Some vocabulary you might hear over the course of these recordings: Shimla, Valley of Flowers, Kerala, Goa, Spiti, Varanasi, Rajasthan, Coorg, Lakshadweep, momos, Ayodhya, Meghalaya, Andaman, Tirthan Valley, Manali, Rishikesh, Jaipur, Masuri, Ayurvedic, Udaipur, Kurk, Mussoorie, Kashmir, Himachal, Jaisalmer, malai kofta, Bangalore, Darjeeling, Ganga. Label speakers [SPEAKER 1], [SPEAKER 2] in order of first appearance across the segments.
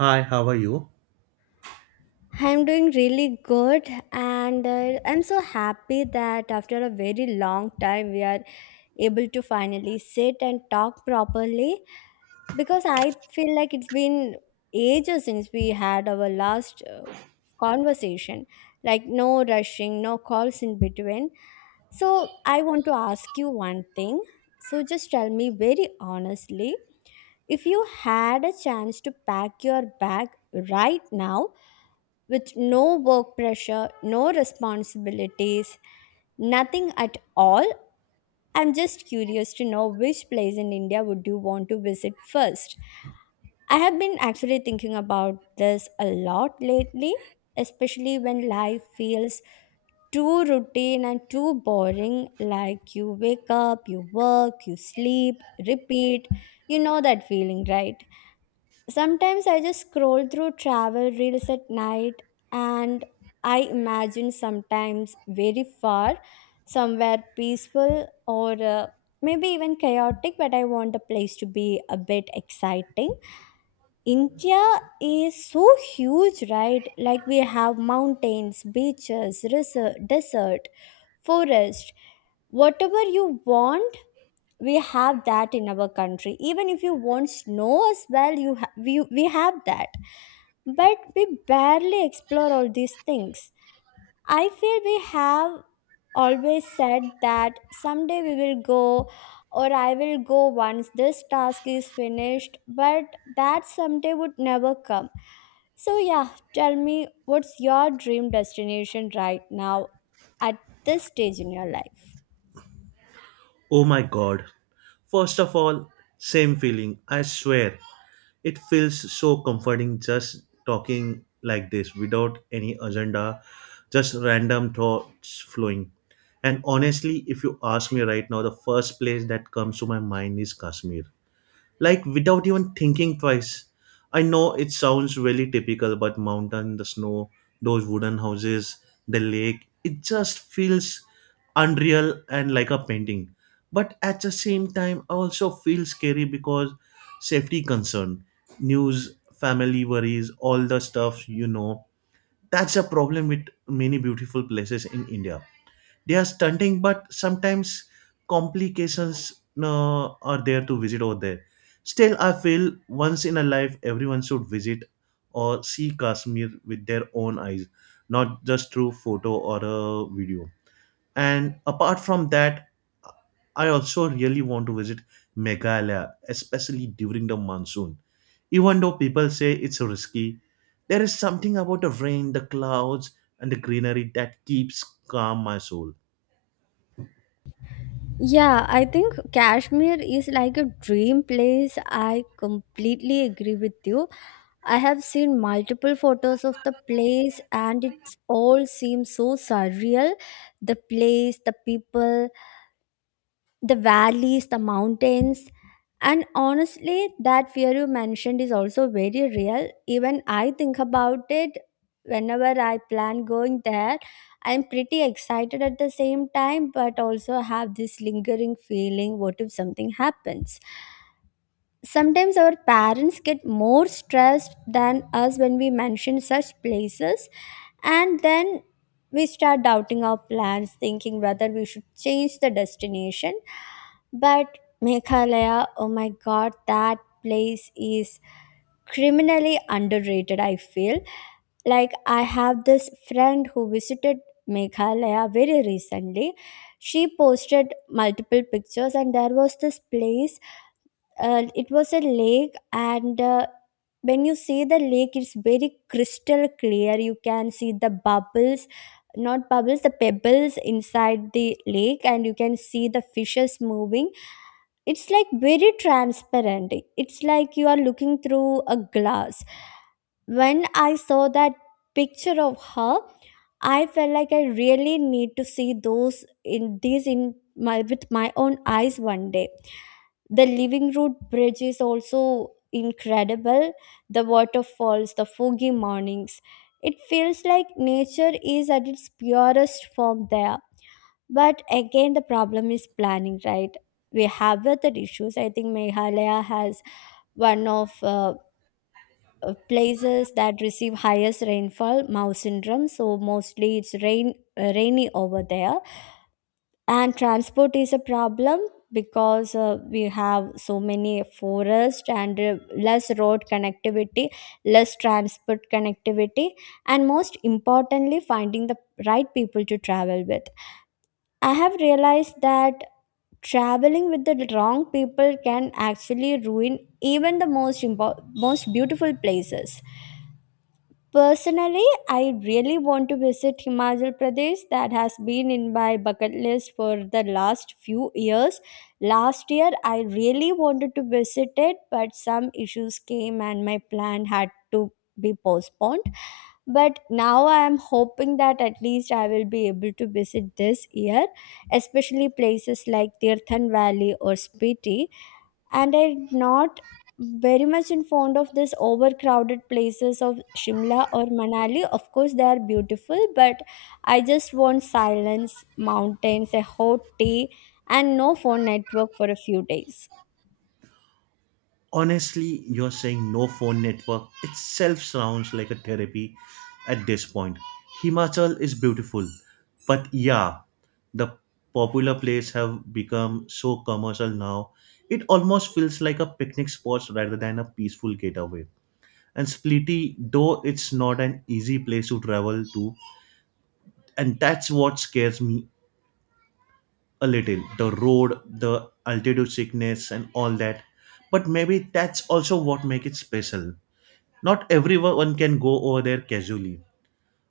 [SPEAKER 1] Hi, how are you?
[SPEAKER 2] I'm doing really good, and I'm so happy that after a very long time, we are able to finally sit and talk properly because I feel like it's been ages since we had our last conversation. Like, no rushing, no calls in between. So, I want to ask you one thing. So, just tell me very honestly if you had a chance to pack your bag right now with no work pressure, no responsibilities, nothing at all. I'm just curious to know which place in India would you want to visit first? I have been actually thinking about this a lot lately, especially when life feels too routine and too boring. Like you wake up, you work, you sleep, repeat. You know that feeling, right? Sometimes I just scroll through travel reels at night and I imagine sometimes very far, somewhere peaceful or maybe even chaotic, but I want the place to be a bit exciting. India is so huge, right? Like we have mountains, beaches, desert, forest, whatever you want, we have that in our country. Even if you won't know as well, we have that, but we barely explore all these things. I feel we have always said that someday we will go, or I will go once this task is finished, but that someday would never come. So yeah, tell me what's your dream destination right now at this stage in your life.
[SPEAKER 1] Oh my god. First of all, same feeling, I swear. It feels so comforting just talking like this without any agenda, just random thoughts flowing. And honestly, if you ask me right now, the first place that comes to my mind is Kashmir. Like, without even thinking twice. I know it sounds really typical, but mountain, the snow, those wooden houses, the lake, it just feels unreal and like a painting. But at the same time, I also feel scary because safety concern, news, family worries, all the stuff. That's a problem with many beautiful places in India. They are stunning, but sometimes complications are there to visit over there. Still, I feel once in a life everyone should visit or see Kashmir with their own eyes, not just through photo or a video. And apart from that, I also really want to visit Meghalaya, especially during the monsoon. Even though people say it's risky, there is something about the rain, the clouds, and the greenery that keeps calm my soul.
[SPEAKER 2] Yeah, I think Kashmir is like a dream place. I completely agree with you. I have seen multiple photos of the place and it all seems so surreal. The place, the people, the valleys, the mountains. And honestly, that fear you mentioned is also very real. Even I think about it whenever I plan going there. I'm pretty excited at the same time, but also have this lingering feeling what if something happens? Sometimes our parents get more stressed than us when we mention such places, and then we start doubting our plans, thinking whether we should change the destination. But Meghalaya, oh my god, that place is criminally underrated, I feel. Like, I have this friend who visited Meghalaya very recently. She posted multiple pictures, and there was this place it was a lake, and when you see the lake, it's very crystal clear. You can see the bubbles, not bubbles, the pebbles inside the lake, and you can see the fishes moving. It's like very transparent, it's like you are looking through a glass. When I saw that picture of her, I felt like I really need to see those in these in my with my own eyes one day. The living root bridge is also incredible, the waterfalls, the foggy mornings. It feels like nature is at its purest form there. But again, the problem is planning, right? We have other issues. I think Meghalaya has one of places that receive highest rainfall, Mao syndrome, so mostly it's rain, rainy over there. And transport is a problem because we have so many forests, and less road connectivity, less transport connectivity. And most importantly, finding the right people to travel with. I have realized that traveling with the wrong people can actually ruin even the most beautiful places. Personally, I really want to visit Himachal Pradesh. That has been in my bucket list for the last few years. Last year, I really wanted to visit it, but some issues came and my plan had to be postponed. But now I am hoping that at least I will be able to visit this year, especially places like Tirthan Valley or Spiti, and I'm not very much in fond of this overcrowded places of Shimla or Manali. Of course, they are beautiful, but I just want silence, mountains, a hot tea, and no phone network for a few days.
[SPEAKER 1] Honestly, you're saying no phone network itself sounds like a therapy at this point. Himachal is beautiful, but yeah, the popular place have become so commercial now. It almost feels like a picnic spot rather than a peaceful getaway. And Spliti, though it's not an easy place to travel to, and that's what scares me a little. The road, the altitude sickness, and all that. But maybe that's also what makes it special. Not everyone can go over there casually.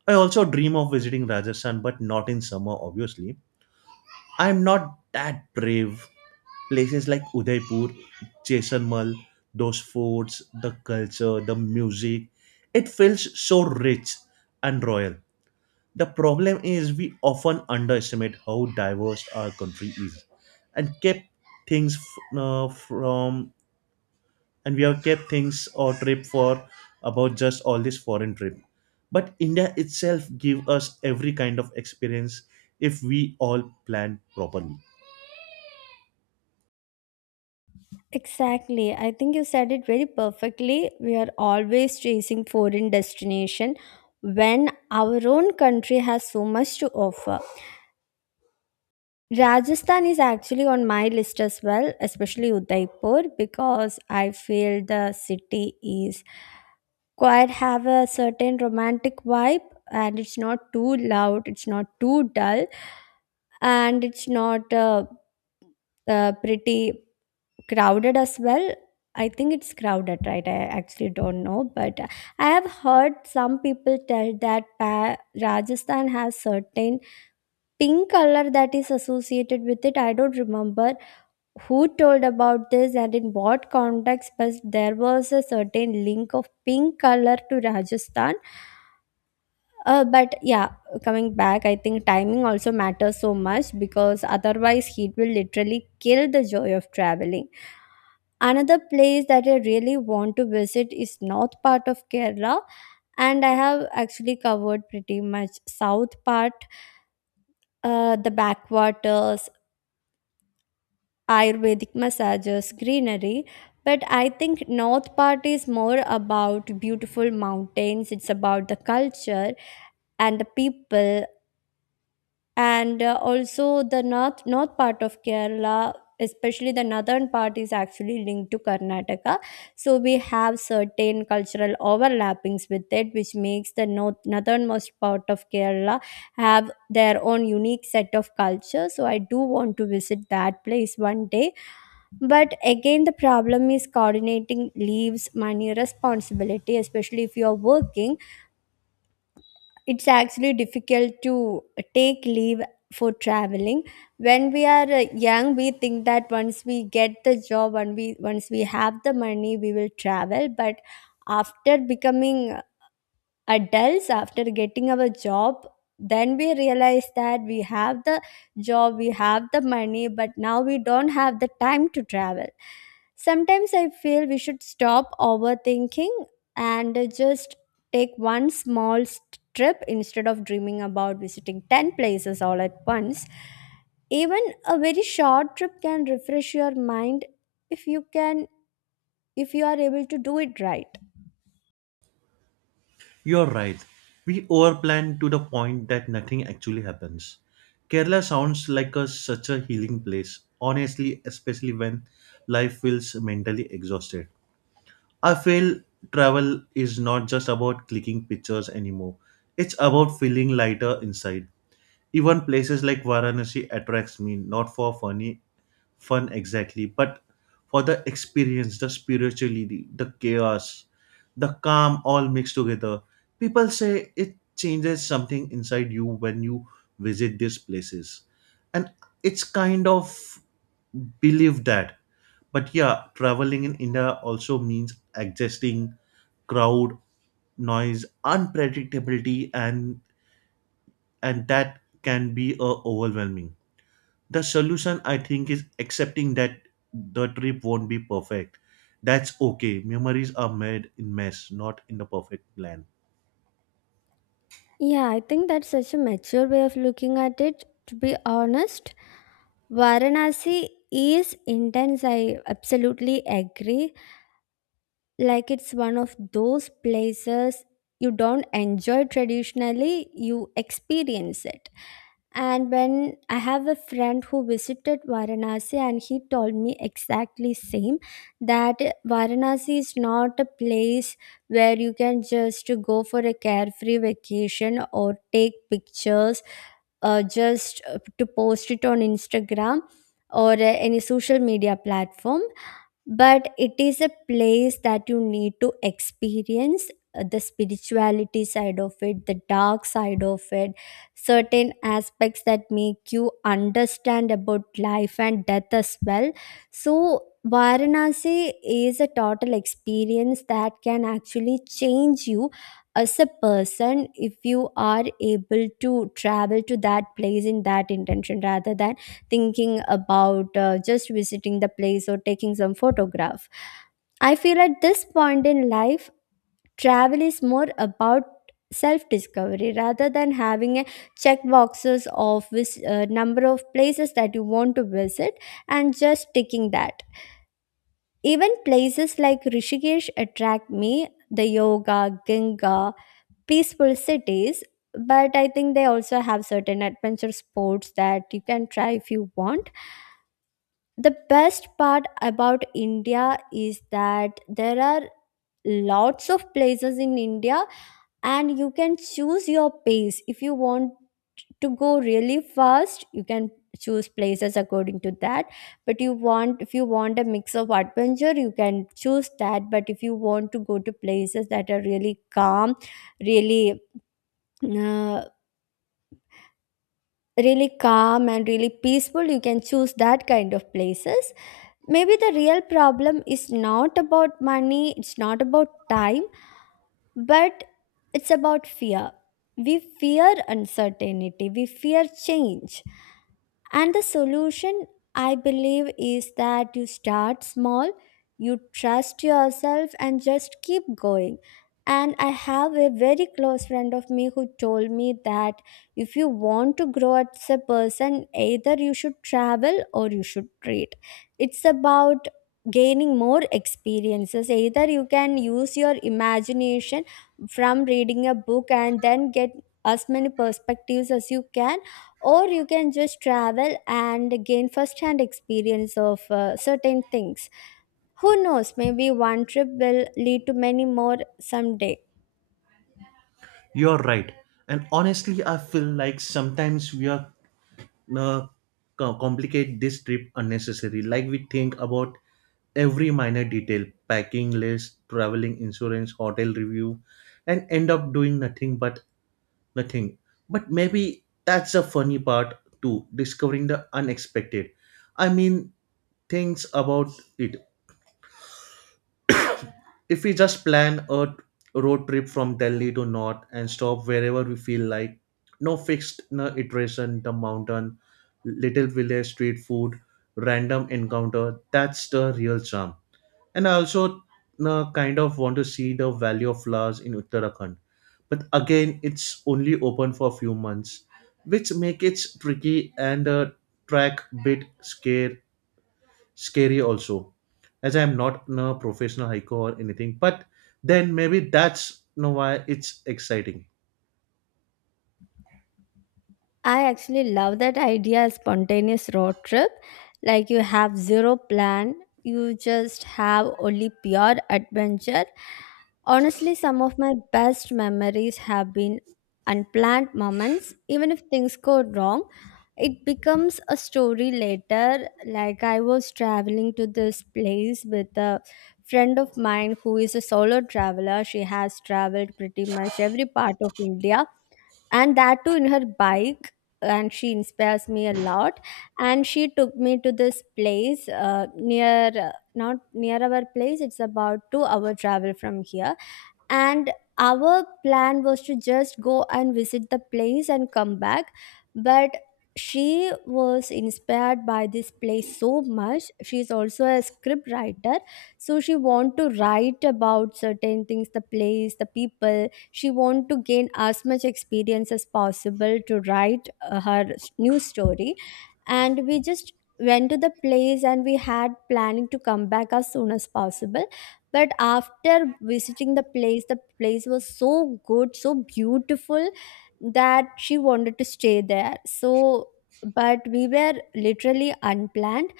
[SPEAKER 1] I also dream of visiting Rajasthan, but not in summer, obviously. I'm not that brave. Places like Udaipur, Jaisalmer, those forts, the culture, the music, it feels so rich and royal. The problem is we often underestimate how diverse our country is and keep things from, and we have kept things or trip for about just all this foreign trip. But India itself give us every kind of experience if we all plan properly.
[SPEAKER 2] Exactly. I think you said it very perfectly. We are always chasing foreign destination when our own country has so much to offer. Rajasthan is actually on my list as well, especially Udaipur, because I feel the city is quite have a certain romantic vibe, and it's not too loud, it's not too dull, and it's not pretty crowded as well. I think it's crowded, right? I actually don't know, but I have heard some people tell that Rajasthan has certain pink color that is associated with it. I don't remember who told about this and in what context, but there was a certain link of pink color to Rajasthan. But yeah, coming back, I think timing also matters so much because otherwise heat will literally kill the joy of traveling. Another place that I really want to visit is north part of Kerala, and I have actually covered pretty much south part, the backwaters, Ayurvedic massages, greenery. But I think North part is more about beautiful mountains. It's about the culture and the people, and also the north part of Kerala. Especially the northern part is actually linked to Karnataka, so we have certain cultural overlappings with it, which makes the northernmost part of Kerala have their own unique set of culture. So I do want to visit that place one day, but again, the problem is coordinating leaves, money, responsibility, especially if you are working. It's actually difficult to take leave for traveling. When we are young, we think that once we get the job and we once we have the money, we will travel. But after becoming adults, after getting our job, then we realize that we have the job, we have the money, but now we don't have the time to travel. Sometimes I feel we should stop overthinking and just take one small trip instead of dreaming about visiting 10 places all at once. Even a very short trip can refresh your mind if you can, if you are able to do it right.
[SPEAKER 1] You're right. We overplan to the point that nothing actually happens. Kerala sounds like a such a healing place, honestly, especially when life feels mentally exhausted. I feel travel is not just about clicking pictures anymore. It's about feeling lighter inside. Even places like Varanasi attracts me, not for fun exactly, but for the experience, the spirituality, the chaos, the calm all mixed together. People say it changes something inside you when you visit these places. And it's kind of believe that. But yeah, traveling in India also means adjusting crowd, noise, unpredictability, and that can be overwhelming. The solution, I think, is accepting that the trip won't be perfect. That's okay. Memories are made in mess, not in the perfect plan.
[SPEAKER 2] Yeah, I think that's such a mature way of looking at it, to be honest. Varanasi is intense, I absolutely agree. Like, it's one of those places you don't enjoy traditionally, you experience it. And when I have a friend who visited Varanasi and he told me exactly same, that Varanasi is not a place where you can just go for a carefree vacation or take pictures, just to post it on Instagram or any social media platform, but it is a place that you need to experience, the spirituality side of it, the dark side of it, certain aspects that make you understand about life and death as well. So Varanasi is a total experience that can actually change you as a person if you are able to travel to that place in that intention, rather than thinking about just visiting the place or taking some photograph. I feel at this point in life, travel is more about self discovery rather than having a check boxes of which number of places that you want to visit and just ticking that. Even places like Rishikesh attract me, the yoga, Ganga, peaceful cities, but I think they also have certain adventure sports that you can try if you want. The best part about India is that there are lots of places in India, and you can choose your pace. If you want to go really fast, you can choose places according to that, but you want, if you want a mix of adventure, you can choose that. But if you want to go to places that are really calm, really uh, really calm and really peaceful, you can choose that kind of places. Maybe the real problem is not about money, it's not about time, but it's about fear. We fear uncertainty, we fear change. And the solution, I believe, is that you start small, you trust yourself, and just keep going. And I have a very close friend of me who told me that if you want to grow as a person, either you should travel or you should read. It's about gaining more experiences. Either you can use your imagination from reading a book and then get as many perspectives as you can, or you can just travel and gain first hand experience of certain things. Who knows, maybe one trip will lead to many more someday.
[SPEAKER 1] You're right. And honestly, I feel like sometimes we are uh, complicate this trip unnecessary. Like, we think about every minor detail, packing list, traveling insurance, hotel review, and end up doing nothing, but maybe that's the funny part too, discovering the unexpected. I mean, things about it. If we just plan a road trip from Delhi to North and stop wherever we feel like, no fixed no iteration, the mountain, little village, street food, random encounter, that's the real charm. And I also no, kind of want to see the Valley of Flowers in Uttarakhand. But again, it's only open for a few months, which make it tricky, and the track bit scare scary also, as I'm not a professional hiker or anything. But then maybe that's why it's exciting.
[SPEAKER 2] I actually love that idea spontaneous road trip. Like you have zero plan, you just have only pure adventure. Honestly, some of my best memories have been unplanned moments. Even if things go wrong, it becomes a story later. Like I was traveling to this place with a friend of mine who is a solo traveler. She has traveled pretty much every part of India, and that too in her bike, and she inspires me a lot, and she took me to this place near not near our place. It's about 2-hour travel from here, and our plan was to just go and visit the place and come back. But she was inspired by this place so much. She is also a script writer, so she want to write about certain things, the place, the people. She want to gain as much experience as possible to write her new story. And we just went to the place and we had planning to come back as soon as possible. But after visiting the place, the place was so good, so beautiful that she wanted to stay there. So but we were literally unplanned.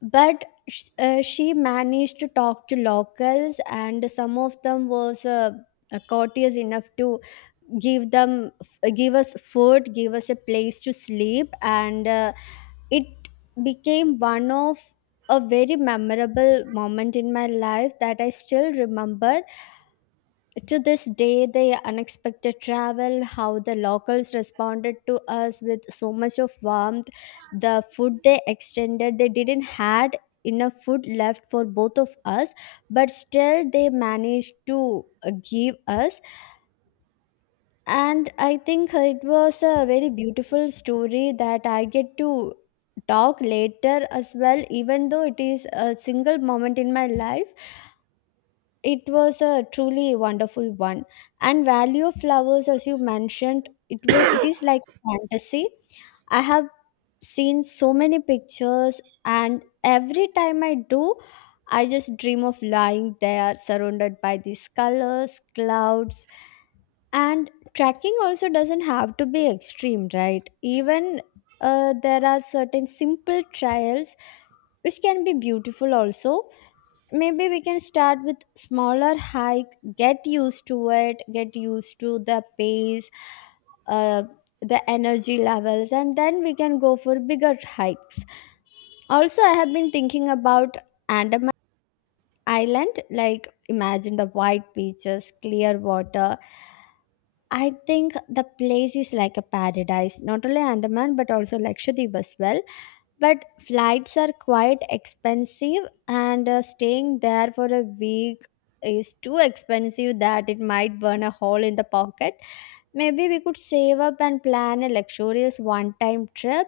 [SPEAKER 2] But she managed to talk to locals, and some of them was courteous enough to give them give us food, give us a place to sleep, and it became one of a very memorable moment in my life that I still remember to this day: the unexpected travel, how the locals responded to us with so much of warmth, the food they extended. They didn't had enough food left for both of us, but still they managed to give us. And I think it was a very beautiful story that I get to talk later as well, even though it is a single moment in my life. It was a truly wonderful one. And Valley of Flowers, as you mentioned, it is like fantasy. I have seen so many pictures, and every time I do, I just dream of lying there surrounded by these colors, clouds, and tracking also doesn't have to be extreme, right? Even there are certain simple trials which can be beautiful also. Maybe we can start with smaller hike, get used to it, get used to the pace, uh, the energy levels, and then we can go for bigger hikes. Also, I have been thinking about Andaman Island. Like, imagine the white beaches, clear water. I think the place is like a paradise, not only Andaman but also Lakshadweep as well. But flights are quite expensive, and staying there for a week is too expensive that it might burn a hole in the pocket. Maybe we could save up and plan a luxurious one time trip.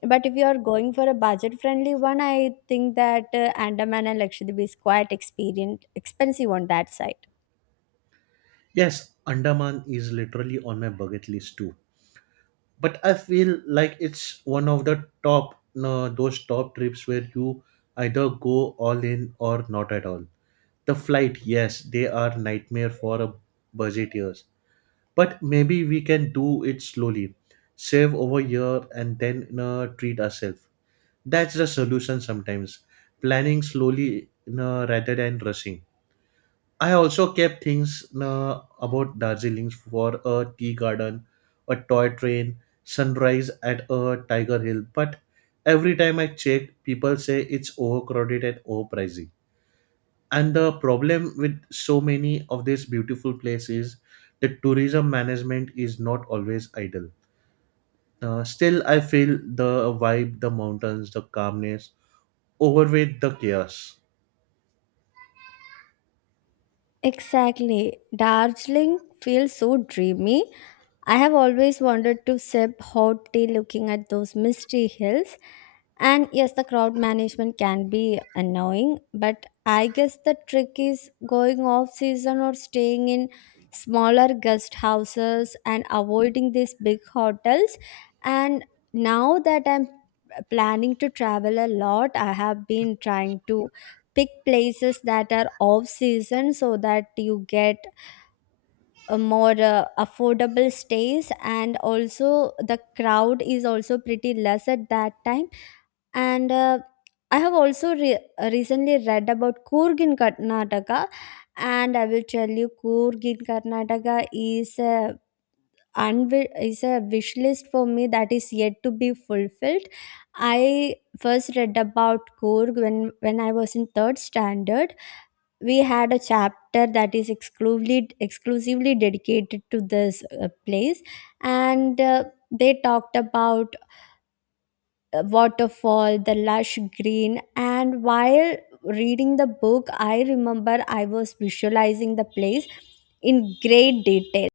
[SPEAKER 2] But if you are going for a budget friendly one, I think that Andaman and Lakshadweep is quite experien expensive on that side.
[SPEAKER 1] Yes, Andaman is literally on my bucket list too, but I feel like it's one of the top no those top trips where you either go all in or not at all. The flight, yes, they are nightmare for a budgeteers. But maybe we can do it slowly, save over here, and then you treat ourselves. That's the solution sometimes. Planning slowly no, rather than rushing. I also kept things no, about Darjeeling for a tea garden, a toy train, sunrise at a tiger hill. But every time I check, people say it's overcrowded and overpricey. And the problem with so many of these beautiful places, the tourism management is not always ideal. Still, I feel the vibe, the mountains, the calmness overweight the chaos.
[SPEAKER 2] Exactly. Darjeeling feels so dreamy. I have always wanted to sip hot tea looking at those misty hills. And yes, the crowd management can be annoying, but I guess the trick is going off season or staying in smaller guest houses and avoiding these big hotels. And now that I'm planning to travel a lot, I have been trying to pick places that are off season, so that you get more affordable stays, and also the crowd is also pretty less at that time. And I have also recently read about Coorg in Karnataka. And I will tell you, Coorg in Karnataka is a is a wish list for me that is yet to be fulfilled. I first read about Coorg when I was in third standard. We had a chapter that is exclusively dedicated to this place. And they talked about waterfall, the lush green. And while reading the book, I remember I was visualizing the place in great detail.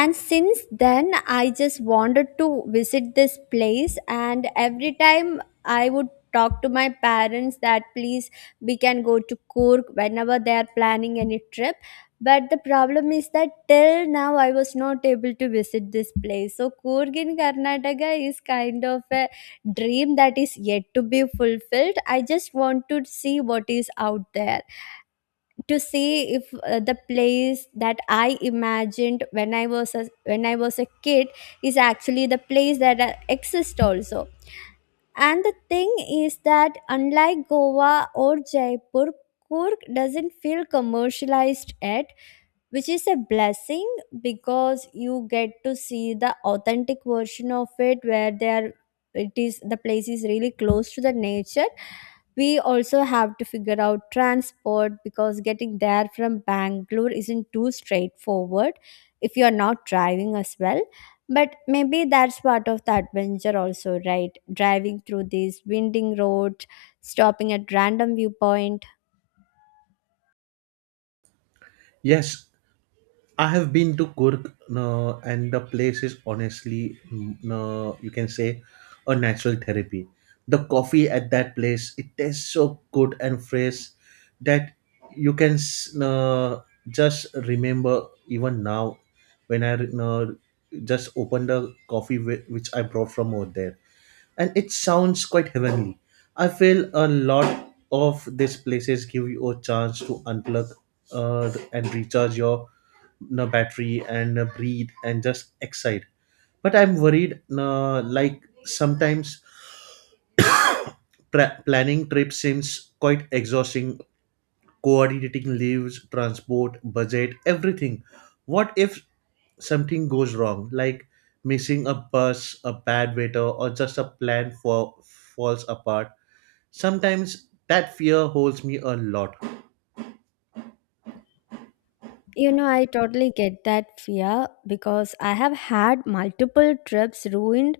[SPEAKER 2] And since then, I just wanted to visit this place, and every time I would talk to my parents that please, we can go to Coorg whenever they are planning any trip. But the problem is that till now I was not able to visit this place. So Coorg in Karnataka is kind of a dream that is yet to be fulfilled. I just want to see what is out there, to see if the place that I imagined when when I was a kid is actually the place that exists also. And the thing is that, unlike Goa or Jaipur, Kurk doesn't feel commercialized yet, which is a blessing, because you get to see the authentic version of it where they are, it is, the place is really close to the nature. We also have to figure out transport, because getting there from Bangalore isn't too straightforward if you're not driving as well. But maybe that's part of the adventure, also, right? Driving through these winding roads, stopping at random viewpoint.
[SPEAKER 1] Yes, I have been to Kurk, no, and the place is honestly, no, you can say, a natural therapy. The coffee at that place, it tastes so good and fresh that you can s- no, just remember even now when I no, just open the coffee which I brought from over there. And it sounds quite heavenly. I feel a lot of these places give you a chance to unplug and recharge your battery and breathe and just excite. But I'm worried, like sometimes planning trips seems quite exhausting, coordinating leaves, transport, budget, everything. What if something goes wrong, like missing a bus, a bad waiter, or just a plan for falls apart? Sometimes that fear holds me a lot.
[SPEAKER 2] You know, I totally get that fear, because I have had multiple trips ruined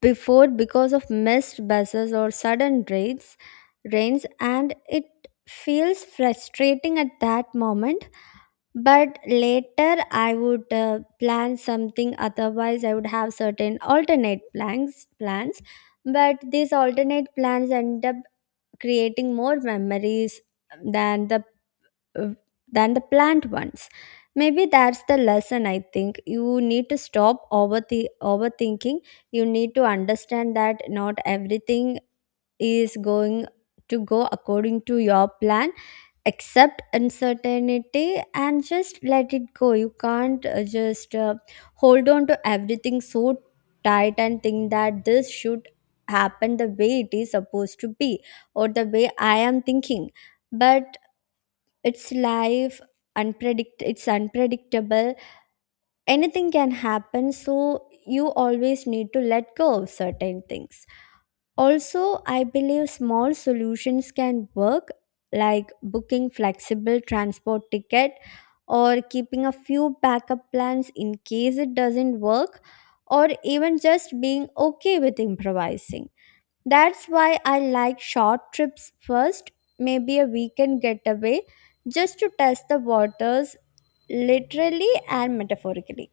[SPEAKER 2] before because of missed buses or sudden rains, and it feels frustrating at that moment. But later I would plan something, otherwise I would have certain alternate plans. But these alternate plans end up creating more memories than the uh, plant ones. Maybe that's the lesson. I think you need to stop overthinking. You need to understand that not everything is going to go according to your plan. Accept uncertainty and just let it go. You can't just hold on to everything so tight and think that this should happen the way it is supposed to be, or the way I am thinking. But it's life. Unpredict It's unpredictable. Anything can happen. So you always need to let go of certain things also. I believe small solutions can work, like booking flexible transport ticket, or keeping a few backup plans in case it doesn't work, or even just being okay with improvising. That's why I like short trips first, maybe a weekend getaway, just to test the waters, literally and metaphorically.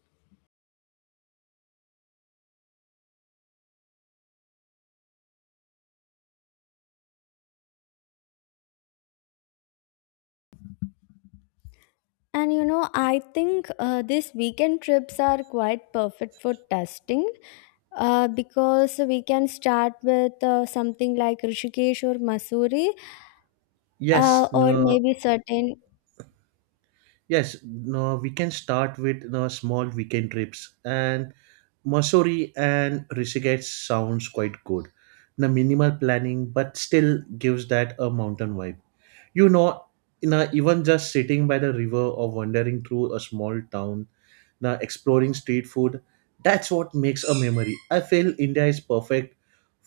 [SPEAKER 2] And you know, I think these weekend trips are quite perfect for testing, because we can start with something like Rishikesh or Masuri,
[SPEAKER 1] Yes,
[SPEAKER 2] or
[SPEAKER 1] no,
[SPEAKER 2] maybe certain.
[SPEAKER 1] yes, no, we can start with no, small weekend trips, and Mussoorie and Rishikesh sounds quite good. The minimal planning, but still gives that a mountain vibe. you know you know, even just sitting by the river or wandering through a small town now exploring street food, that's what makes a memory. I feel India is perfect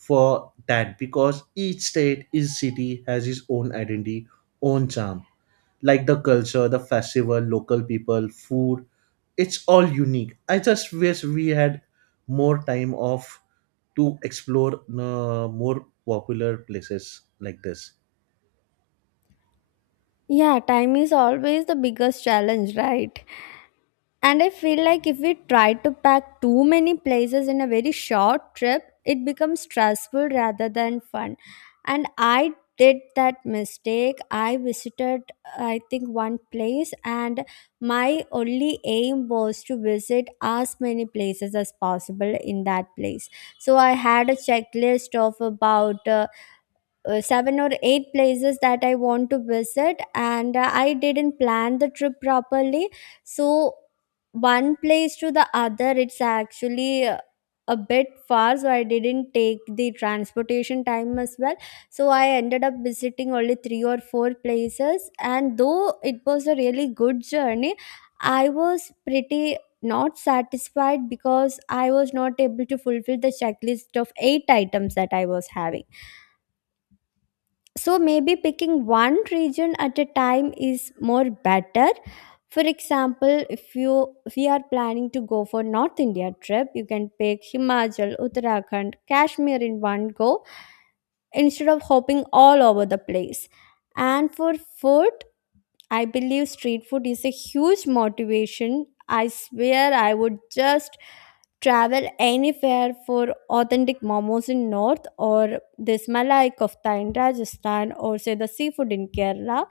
[SPEAKER 1] for that, because each state each city has its own identity, own charm, like the culture, the festival, local people, food, it's all unique. I just wish we had more time off to explore more popular places like this.
[SPEAKER 2] Yeah, time is always the biggest challenge, right? And I feel like if we try to pack too many places in a very short trip, it becomes stressful rather than fun. And I did that mistake. I visited, I think, one place, and my only aim was to visit as many places as possible in that place. So I had a checklist of about seven or eight places that I want to visit, and I didn't plan the trip properly. So one place to the other, it's actually a bit far, so I didn't take the transportation time as well. So I ended up visiting only three or four places, and though it was a really good journey, I was pretty not satisfied because I was not able to fulfill the checklist of eight items that I was having. So maybe picking one region at a time is more better. For example, if you are planning to go for north India trip, you can pick Himachal, Uttarakhand, Kashmir in one go, instead of hopping all over the place. And for food, I believe street food is a huge motivation. I swear I would just travel anywhere for authentic momos in north, or this malai kofta in Rajasthan, or say the seafood in Kerala.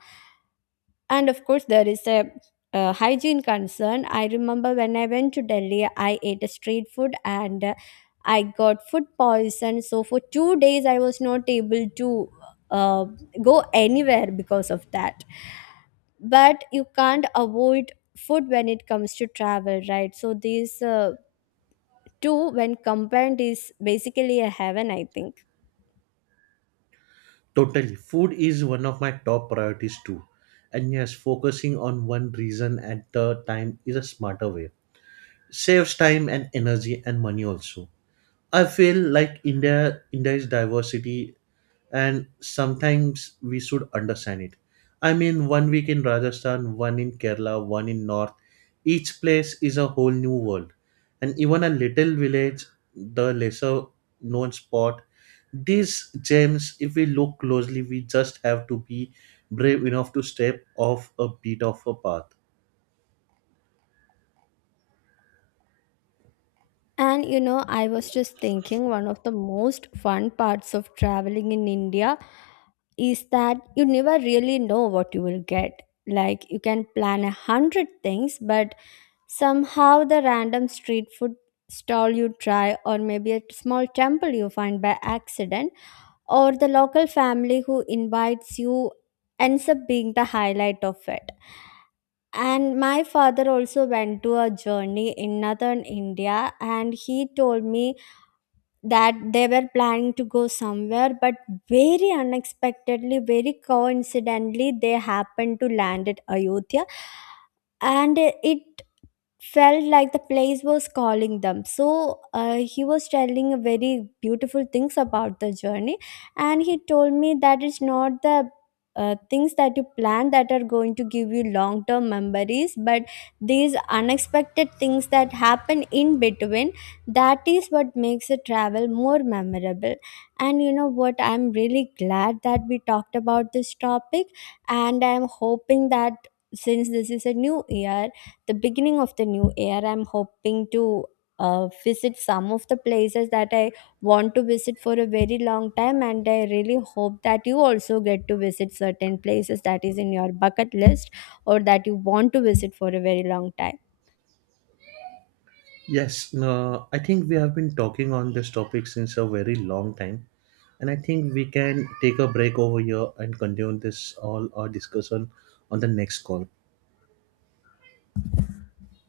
[SPEAKER 2] And of course, there is a hygiene concern. I remember when I went to Delhi, I ate a street food, and I got food poison. So for 2 days, I was not able to uh, go anywhere because of that. But you can't avoid food when it comes to travel, right? So these two when combined is basically a heaven, I think.
[SPEAKER 1] Totally. Food is one of my top priorities too. And yes, focusing on one reason at the time is a smarter way. Saves time and energy and money also. I feel like India's diversity, and sometimes we should understand it. I mean, one week in Rajasthan, one in Kerala, one in North. Each place is a whole new world. And even a little village, the lesser known spot, these gems, if we look closely, we just have to be brave enough to step off a bit of a path.
[SPEAKER 2] And you know, I was just thinking, one of the most fun parts of traveling in India is that you never really know what you will get. Like, you can plan 100 things, but somehow the random street food stall you try, or maybe a small temple you find by accident, or the local family who invites you ends up being the highlight of it. And my father also went to a journey in northern India, and he told me that they were planning to go somewhere, but very unexpectedly, very coincidentally, they happened to land at Ayodhya. And it felt like the place was calling them. So he was telling very beautiful things about the journey. And he told me that it's not the things that you plan that are going to give you long term memories, but these unexpected things that happen in between, that is what makes a travel more memorable. And you know what, I'm really glad that we talked about this topic. And I'm hoping that, since this is a new year, the beginning of the new year, I'm hoping to visit some of the places that I want to visit for a very long time. And I really hope that you also get to visit certain places that is in your bucket list, or that you want to visit for a very long time.
[SPEAKER 1] Yes, no, I think we have been talking on this topic since a very long time, and I think we can take a break over here and continue this all our discussion on the next call.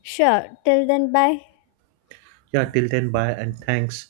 [SPEAKER 2] Sure, till then, bye.
[SPEAKER 1] Yeah, till then, bye and thanks.